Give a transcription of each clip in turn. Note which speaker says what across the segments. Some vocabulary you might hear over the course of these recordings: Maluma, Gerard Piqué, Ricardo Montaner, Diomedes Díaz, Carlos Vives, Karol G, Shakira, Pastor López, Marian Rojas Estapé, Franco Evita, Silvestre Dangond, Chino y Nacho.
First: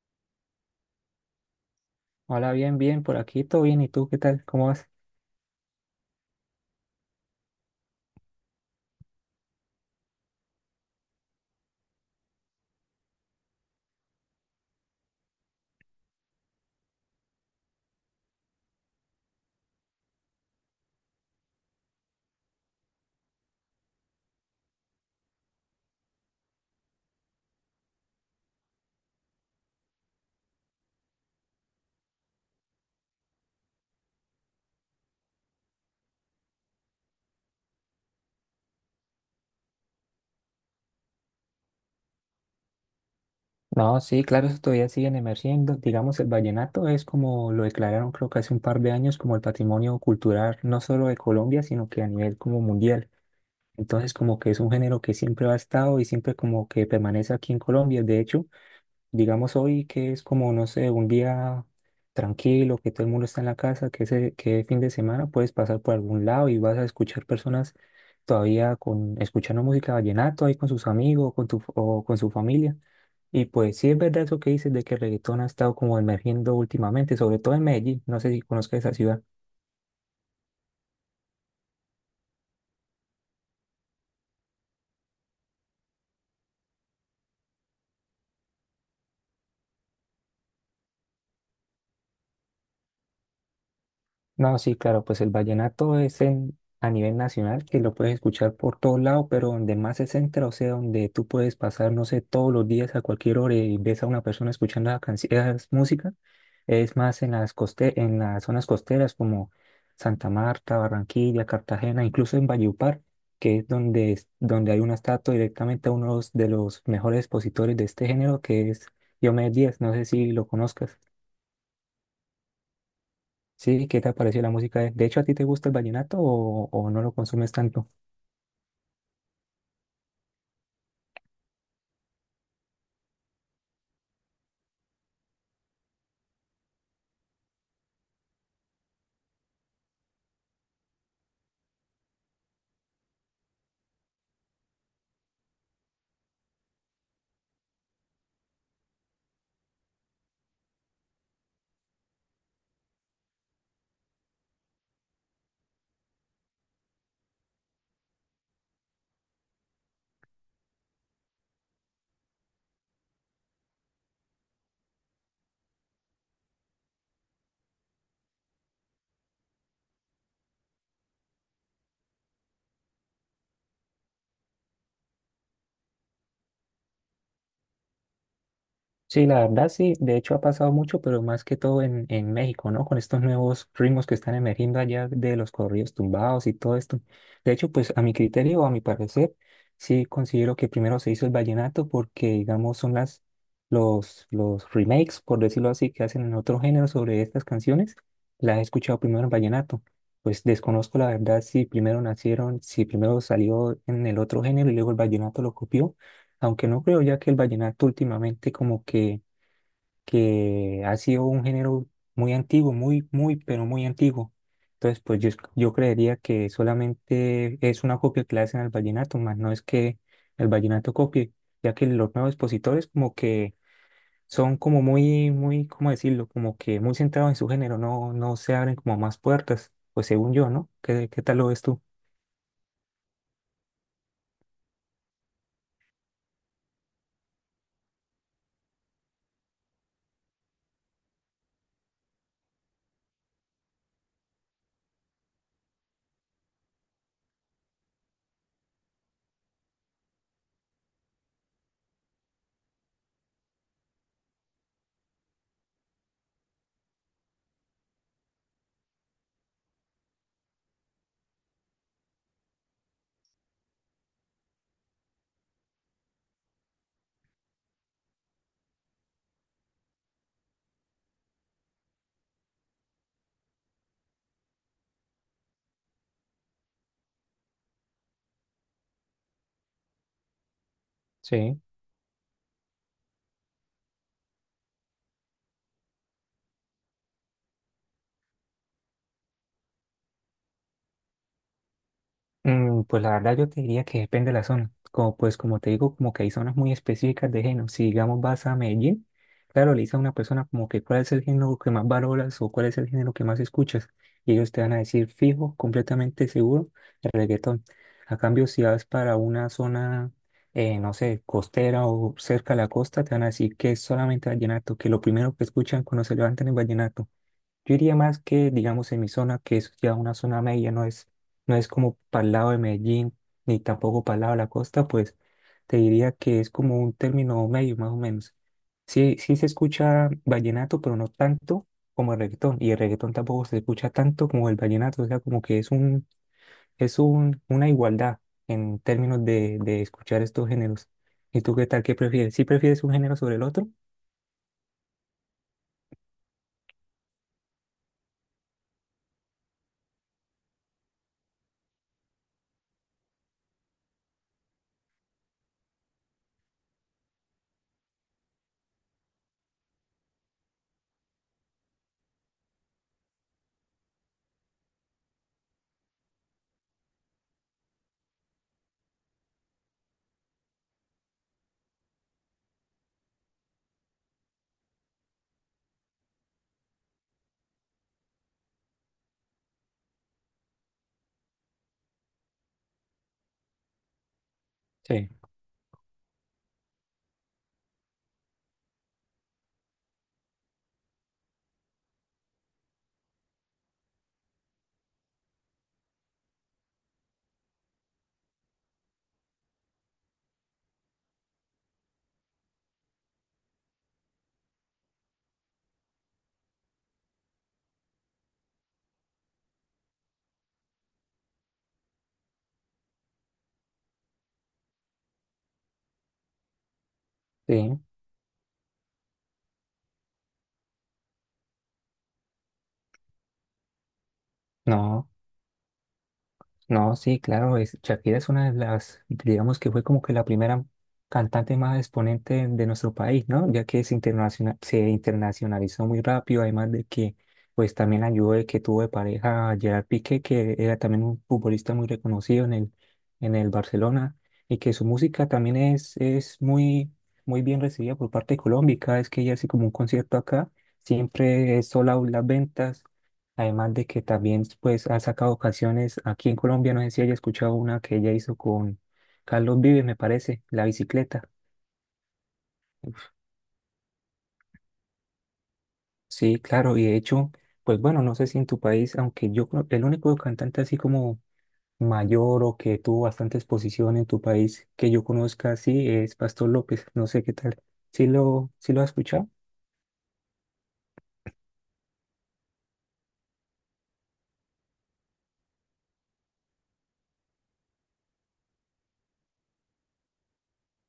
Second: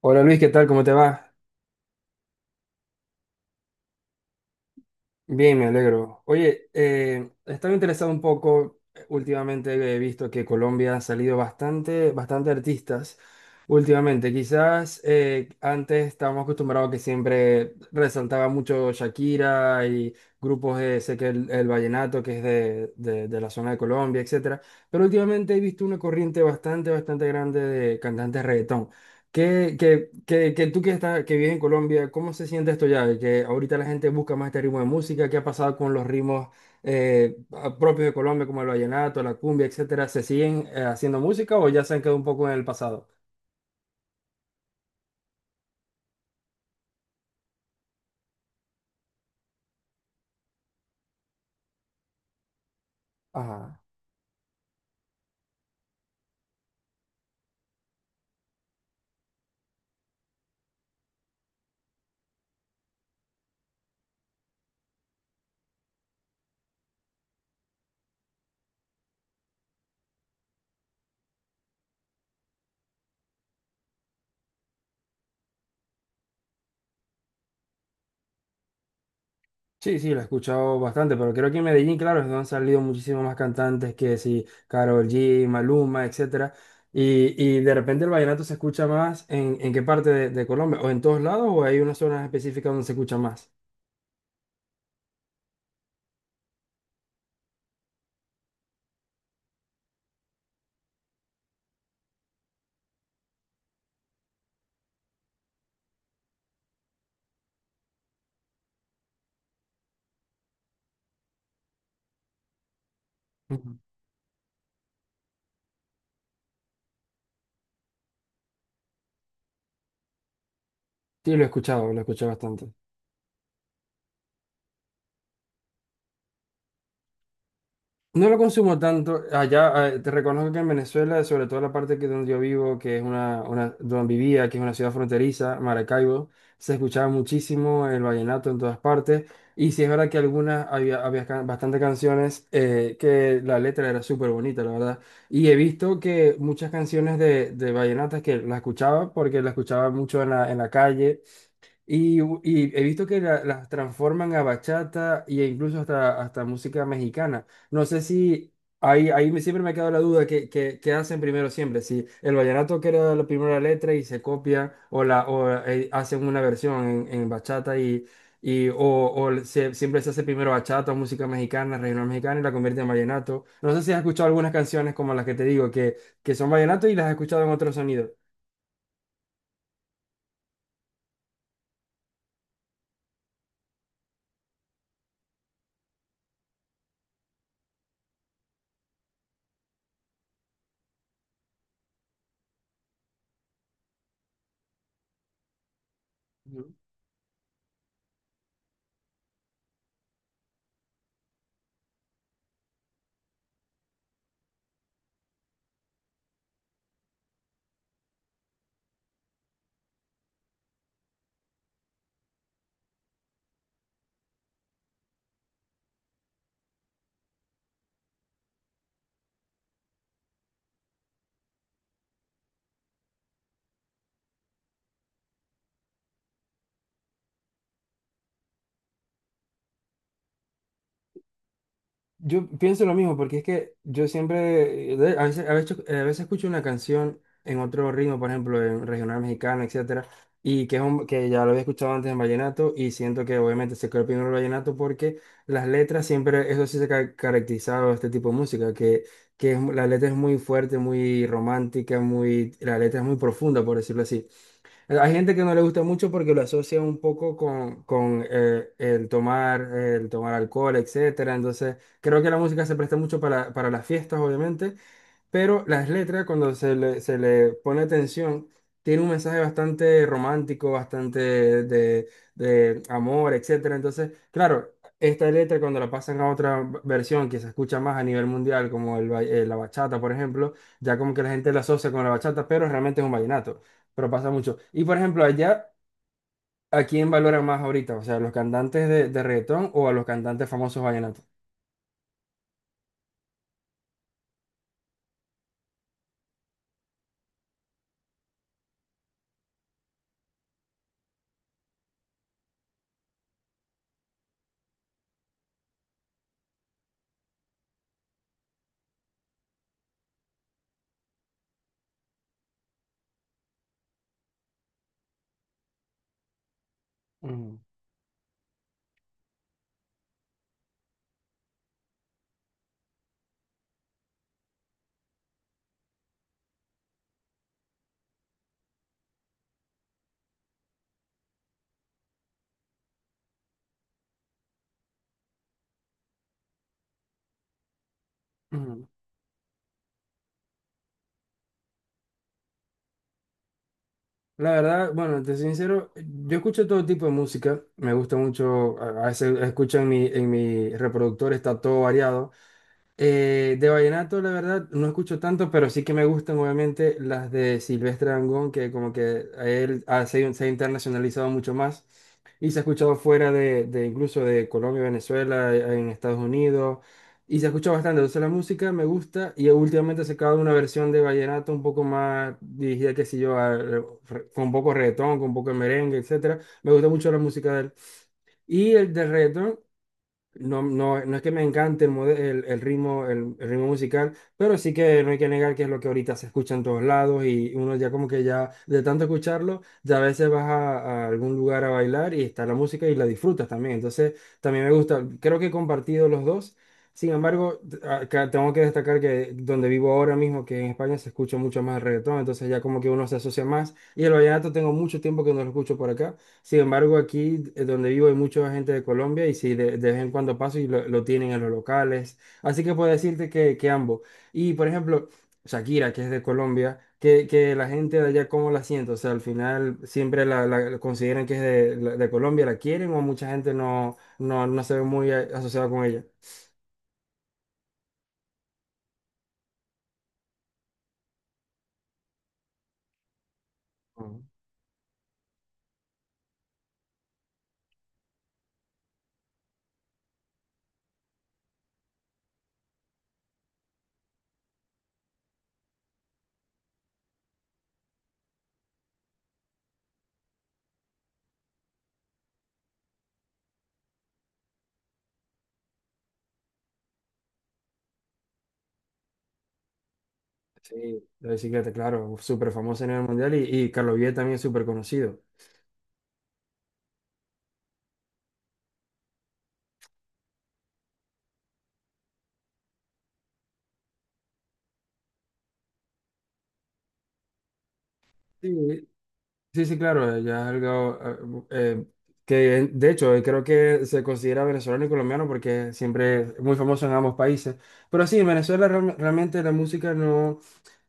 Speaker 1: Hola Luis, ¿qué tal? ¿Cómo te va?
Speaker 2: Hola, bien, bien, por aquí todo bien. ¿Y tú qué tal? ¿Cómo vas?
Speaker 1: Bien, me alegro. Oye, estaba interesado un poco, últimamente he visto que Colombia ha salido bastante artistas últimamente. Quizás antes estábamos acostumbrados que siempre resaltaba mucho Shakira y grupos de, sé que el vallenato que es de la zona de Colombia, etcétera. Pero últimamente he visto una corriente bastante grande de cantantes reggaetón. Que tú que vives en Colombia, ¿cómo se siente esto ya? De que ahorita la gente busca más este ritmo de música, ¿qué ha pasado con los ritmos propios de Colombia, como el vallenato, la cumbia, etcétera? ¿Se siguen haciendo música o ya se han quedado un poco en el pasado?
Speaker 2: No, sí, claro, eso todavía siguen emergiendo. Digamos, el vallenato es como lo declararon, creo que hace un par de años, como el patrimonio cultural no solo de Colombia, sino que a nivel como mundial.
Speaker 1: Ajá.
Speaker 2: Entonces, como que es un género que siempre ha estado y siempre como que permanece aquí en Colombia. De hecho, digamos hoy que es como, no sé, un día tranquilo, que todo el mundo está en la casa, que ese, que fin de semana puedes pasar por algún lado y vas a escuchar personas todavía con, escuchando música vallenato ahí con sus amigos con tu, o con su familia. Y pues sí es verdad eso que dices de que el reggaetón ha estado como emergiendo últimamente, sobre todo en Medellín. No sé si conozcas esa ciudad.
Speaker 1: Sí, sí, lo he escuchado bastante, pero creo que en Medellín, claro, es donde han salido muchísimos más cantantes que sí, Karol G, Maluma, etcétera. Y de repente el vallenato se escucha más en qué parte de Colombia, o en todos lados, o hay unas zonas específicas donde se escucha más.
Speaker 2: No, sí, claro, pues el vallenato es en- a nivel nacional, que lo puedes escuchar por todos lados, pero donde más se centra, o sea, donde tú puedes pasar, no sé, todos los días a cualquier hora y ves a una persona escuchando la canci- esas música, es más en las coste- en las zonas costeras como Santa Marta, Barranquilla, Cartagena, incluso en Valledupar, que es- donde hay una estatua directamente a uno de los mejores expositores de este género, que es Diomedes Díaz, no sé si lo conozcas.
Speaker 1: Sí, lo he escuchado, lo escuché bastante.
Speaker 2: Sí, ¿qué te ha parecido la música? De hecho, ¿a ti te gusta el vallenato o no lo consumes tanto?
Speaker 1: No lo consumo tanto. Allá, te reconozco que en Venezuela, sobre todo la parte que donde yo vivo, que es donde vivía, que es una ciudad fronteriza, Maracaibo, se escuchaba muchísimo el vallenato en todas partes. Y sí es verdad que algunas, había bastante canciones que la letra era súper bonita, la verdad. Y he visto que muchas canciones de vallenatas que las escuchaba, porque las escuchaba mucho en en la calle. Y he visto que las transforman a bachata e incluso hasta música mexicana. No sé si ahí siempre me ha quedado la duda que hacen primero siempre. Si el vallenato queda la primera letra y se copia o hacen una versión en bachata y, siempre se hace primero bachata o música mexicana, regional mexicana y la convierte en vallenato. No sé si has escuchado algunas canciones como las que te digo que son vallenato y las has escuchado en otros sonidos.
Speaker 2: Sí, la verdad sí, de hecho ha pasado mucho, pero más que todo en México, ¿no? Con estos nuevos ritmos que están emergiendo allá de los corridos tumbados y todo esto. De hecho, pues a mi criterio o a mi parecer, sí considero que primero se hizo el vallenato porque, digamos, son las, los remakes, por decirlo así, que hacen en otro género sobre estas canciones. Las he escuchado primero en vallenato. Pues desconozco la verdad si primero nacieron, si primero salió en el otro género y luego el vallenato lo copió, aunque no creo, ya que el vallenato últimamente como que ha sido un género muy antiguo, muy, muy, pero muy antiguo. Entonces, pues yo creería que solamente es una copia que le hacen al vallenato, más no es que el vallenato copie, ya que los nuevos expositores como que son como muy, muy, ¿cómo decirlo? Como que muy centrados en su género, no, no se abren como más puertas, pues según yo, ¿no? ¿Qué, qué tal lo ves tú?
Speaker 1: Yo pienso lo mismo, porque es que yo siempre, a a veces escucho una canción en otro ritmo, por ejemplo, en regional mexicano, etcétera, y que es que ya lo había escuchado antes en vallenato, y siento que obviamente se quedó primero el vallenato porque las letras siempre, eso sí se ha caracterizado a este tipo de música, que es la letra es muy fuerte, muy romántica, muy, la letra es muy profunda, por decirlo así. Hay gente que no le gusta mucho porque lo asocia un poco con el tomar alcohol, etcétera. Entonces, creo que la música se presta mucho para las fiestas, obviamente, pero las letras, cuando se le pone atención, tiene un mensaje bastante romántico, bastante de, de amor, etcétera. Entonces, claro, esta letra cuando la pasan a otra versión que se escucha más a nivel mundial, como la bachata, por ejemplo, ya como que la gente la
Speaker 2: Sí.
Speaker 1: asocia con la bachata, pero realmente es un vallenato, pero pasa mucho. Y por ejemplo, allá, ¿a quién valoran más ahorita? O sea, ¿a los cantantes de reggaetón o a los cantantes famosos vallenatos?
Speaker 2: Pues la verdad yo te diría que depende de la zona. Como pues como te digo, como que hay zonas muy específicas de género. Si digamos vas a Medellín, claro, le dices a una persona como que cuál es el género que más valoras o cuál es el género que más escuchas. Y ellos te van a decir fijo, completamente seguro, el reggaetón. A cambio, si vas para una zona, no sé, costera o cerca de la costa, te van a decir que es solamente vallenato, que lo primero que escuchan cuando se levantan es vallenato.
Speaker 1: Mm.
Speaker 2: Yo diría más que, digamos, en mi zona, que es ya una zona media, no es, no es como para el lado de Medellín, ni tampoco para el lado de la costa, pues te diría que es como un término medio, más o menos. Sí, sí se escucha vallenato, pero no tanto como el reggaetón, y el reggaetón tampoco se escucha tanto como el vallenato, o sea, como que es un, una igualdad en términos de escuchar estos géneros. ¿Y tú qué tal? ¿Qué prefieres? ¿Sí prefieres un género sobre el otro?
Speaker 1: La verdad, bueno, te soy sincero, yo escucho todo tipo de música, me gusta mucho, a veces escucho en en mi reproductor, está todo variado. De vallenato, la verdad, no escucho tanto, pero sí que me gustan obviamente las de Silvestre Dangond, que como que a él se ha internacionalizado mucho más. Y se ha escuchado fuera de incluso de Colombia, Venezuela, en Estados Unidos. Y se escucha bastante. Entonces la música me gusta y últimamente se acaba una versión de vallenato un poco más dirigida, qué sé yo, con un poco de reggaetón, con un poco de merengue, etcétera. Me gusta mucho la música de él. Y el de reggaetón. No, no es que me encante el ritmo, el ritmo musical, pero sí que
Speaker 2: Sí.
Speaker 1: no hay que negar que es lo que ahorita se escucha en todos lados y uno ya como que ya de tanto escucharlo, ya a veces vas a algún lugar a bailar y está la música y la disfrutas también. Entonces, también me gusta, creo que he compartido los dos. Sin embargo, acá tengo que destacar que donde vivo ahora mismo, que en España se escucha mucho más el reggaetón, entonces ya como que uno se asocia más. Y el vallenato tengo mucho tiempo que no lo escucho por acá. Sin embargo, aquí donde vivo hay mucha gente de Colombia y sí, de vez en cuando paso y lo tienen en los locales. Así que puedo decirte que ambos. Y por ejemplo, Shakira, que es de Colombia, que la
Speaker 2: Sí,
Speaker 1: gente de allá, ¿cómo la siente? O sea, al final siempre la consideran que es de Colombia, ¿la quieren o mucha gente no se ve
Speaker 2: no.
Speaker 1: muy asociada con ella?
Speaker 2: No, sí, claro, es- Shakira es una de las, digamos que fue como que la primera cantante más exponente de nuestro país, ¿no? Ya que se
Speaker 1: Ujú.
Speaker 2: internaciona- se internacionalizó muy rápido, además de que pues también ayudó de que tuvo de pareja a Gerard Piqué, que era también un futbolista muy reconocido en el Barcelona, y que su música también es muy, muy bien recibida por parte de Colombia, y cada vez que ella hace como un concierto acá, siempre es sold out las ventas. Además de que también pues ha sacado canciones aquí en Colombia, no sé si haya escuchado una que ella hizo con Carlos Vives, me parece, La
Speaker 1: Sí,
Speaker 2: bicicleta.
Speaker 1: la bicicleta, claro, súper famosa a nivel
Speaker 2: Uf,
Speaker 1: mundial y Carlos Vives también es súper conocido.
Speaker 2: sí, claro, y de hecho, pues bueno, no sé si en tu país, aunque yo creo que el único cantante así como mayor o que tuvo bastante exposición en tu país que yo conozca así es Pastor López, no sé qué tal. Sí lo
Speaker 1: Sí,
Speaker 2: has escuchado?
Speaker 1: sí, sí, claro, ya es algo eh, eh, que de hecho creo que se considera venezolano y colombiano porque siempre es muy famoso en ambos países. Pero sí, en Venezuela realmente la música no,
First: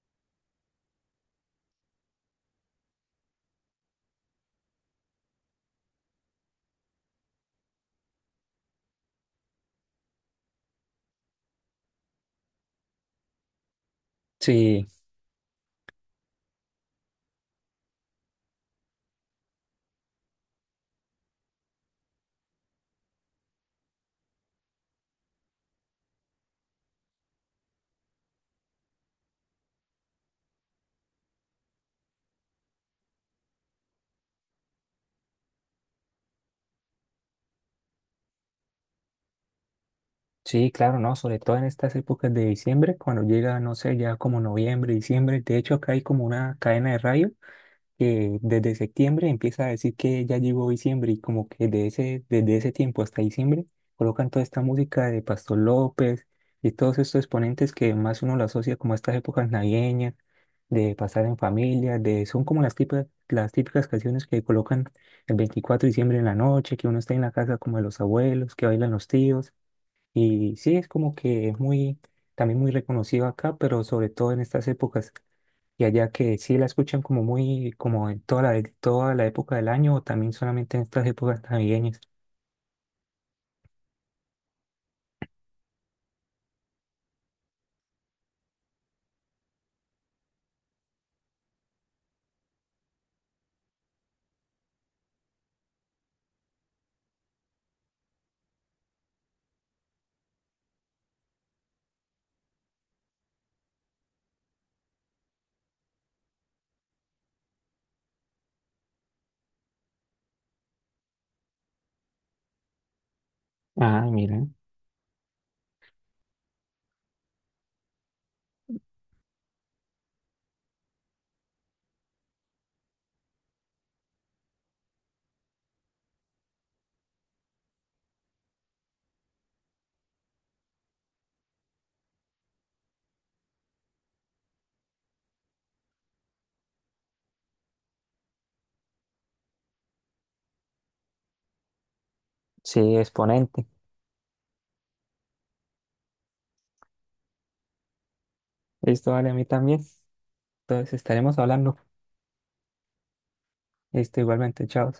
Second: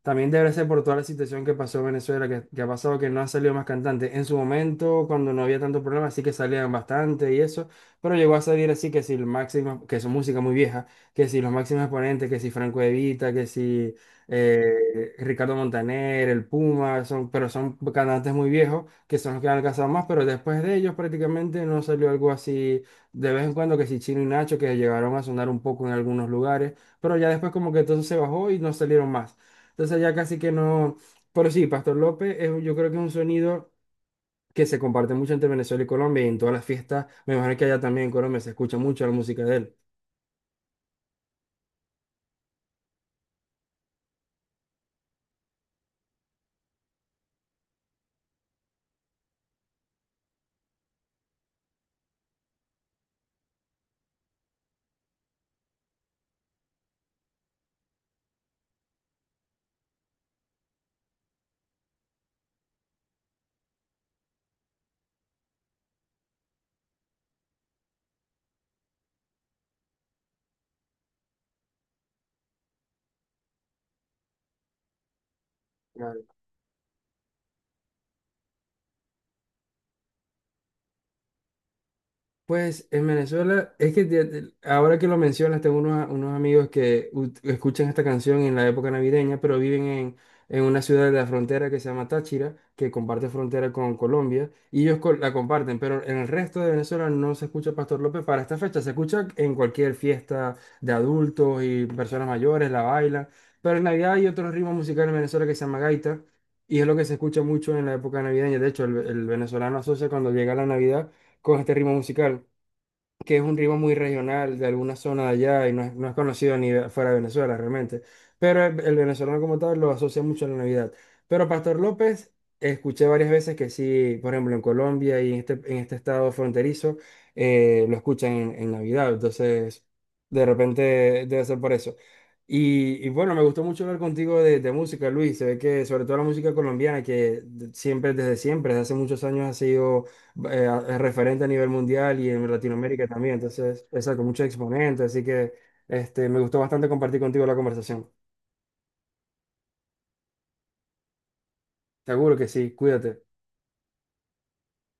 Speaker 1: también debe ser por toda la situación que pasó en Venezuela, que ha pasado que no han salido más cantantes. En su momento, cuando no había tanto problema, sí que salían bastante y eso, pero llegó a salir así que si el máximo, que es música muy vieja, que si los máximos exponentes, que si Franco Evita, que si
Speaker 2: Sí,
Speaker 1: Ricardo Montaner, el Puma, son, pero son cantantes muy viejos, que son los que han alcanzado más, pero después de ellos prácticamente no salió algo así de vez en cuando, que si Chino y Nacho, que llegaron a sonar un poco en algunos lugares, pero ya después como que todo se bajó y no salieron más. Entonces ya casi que no. Pero sí, Pastor López, es, yo creo que es un sonido que se comparte mucho entre Venezuela y Colombia y en todas las fiestas. Me imagino que allá también en Colombia se escucha mucho la música de él.
Speaker 2: sí, claro, no, sobre todo en estas épocas de diciembre, cuando llega, no sé, ya como noviembre, diciembre, de hecho acá hay como una cadena de radio que desde septiembre empieza a decir que ya llegó diciembre y como que de ese, desde ese tiempo hasta diciembre colocan toda esta música de Pastor López y todos estos exponentes que más uno lo asocia como a estas épocas navideñas, de pasar en familia, de, son como las típicas canciones que colocan el 24 de diciembre en la noche, que uno está en la casa como de los abuelos, que bailan los tíos y sí, es como que es muy, también muy reconocido acá, pero sobre todo en estas épocas. Y allá, que sí la escuchan como muy, como en toda la época del año o también solamente en estas épocas navideñas?
Speaker 1: Pues en Venezuela, es que ahora que lo mencionas, tengo unos amigos que escuchan esta canción en la época navideña, pero viven en una ciudad de la frontera que se llama Táchira, que comparte frontera con Colombia, y ellos la comparten, pero en el resto de Venezuela no se escucha Pastor López para esta fecha, se escucha en cualquier fiesta de adultos y personas mayores, la bailan, pero en Navidad hay otro ritmo musical en Venezuela que se llama gaita, y es lo que se escucha mucho en la época navideña, de hecho el venezolano asocia cuando llega la Navidad con este ritmo musical, que es un ritmo muy
Speaker 2: Ah, mira.
Speaker 1: regional de alguna zona de allá y no es, no es conocido ni fuera de Venezuela realmente. Pero el venezolano como tal lo asocia mucho a la Navidad. Pero Pastor López, escuché varias veces que sí, por ejemplo, en Colombia y en este estado fronterizo, lo escuchan en Navidad. Entonces, de repente debe ser por eso. Y bueno, me gustó mucho hablar contigo de música, Luis. Se ve que sobre todo la música colombiana, que siempre, desde hace muchos años ha sido es referente a nivel mundial y en
Speaker 2: Sí,
Speaker 1: Latinoamérica también.
Speaker 2: exponente.
Speaker 1: Entonces, esa con muchos exponentes. Así que este, me gustó bastante compartir contigo la conversación.
Speaker 2: Listo, vale, a mí también. Entonces estaremos hablando.
Speaker 1: Seguro que sí, cuídate.
Speaker 2: Listo, igualmente, chao.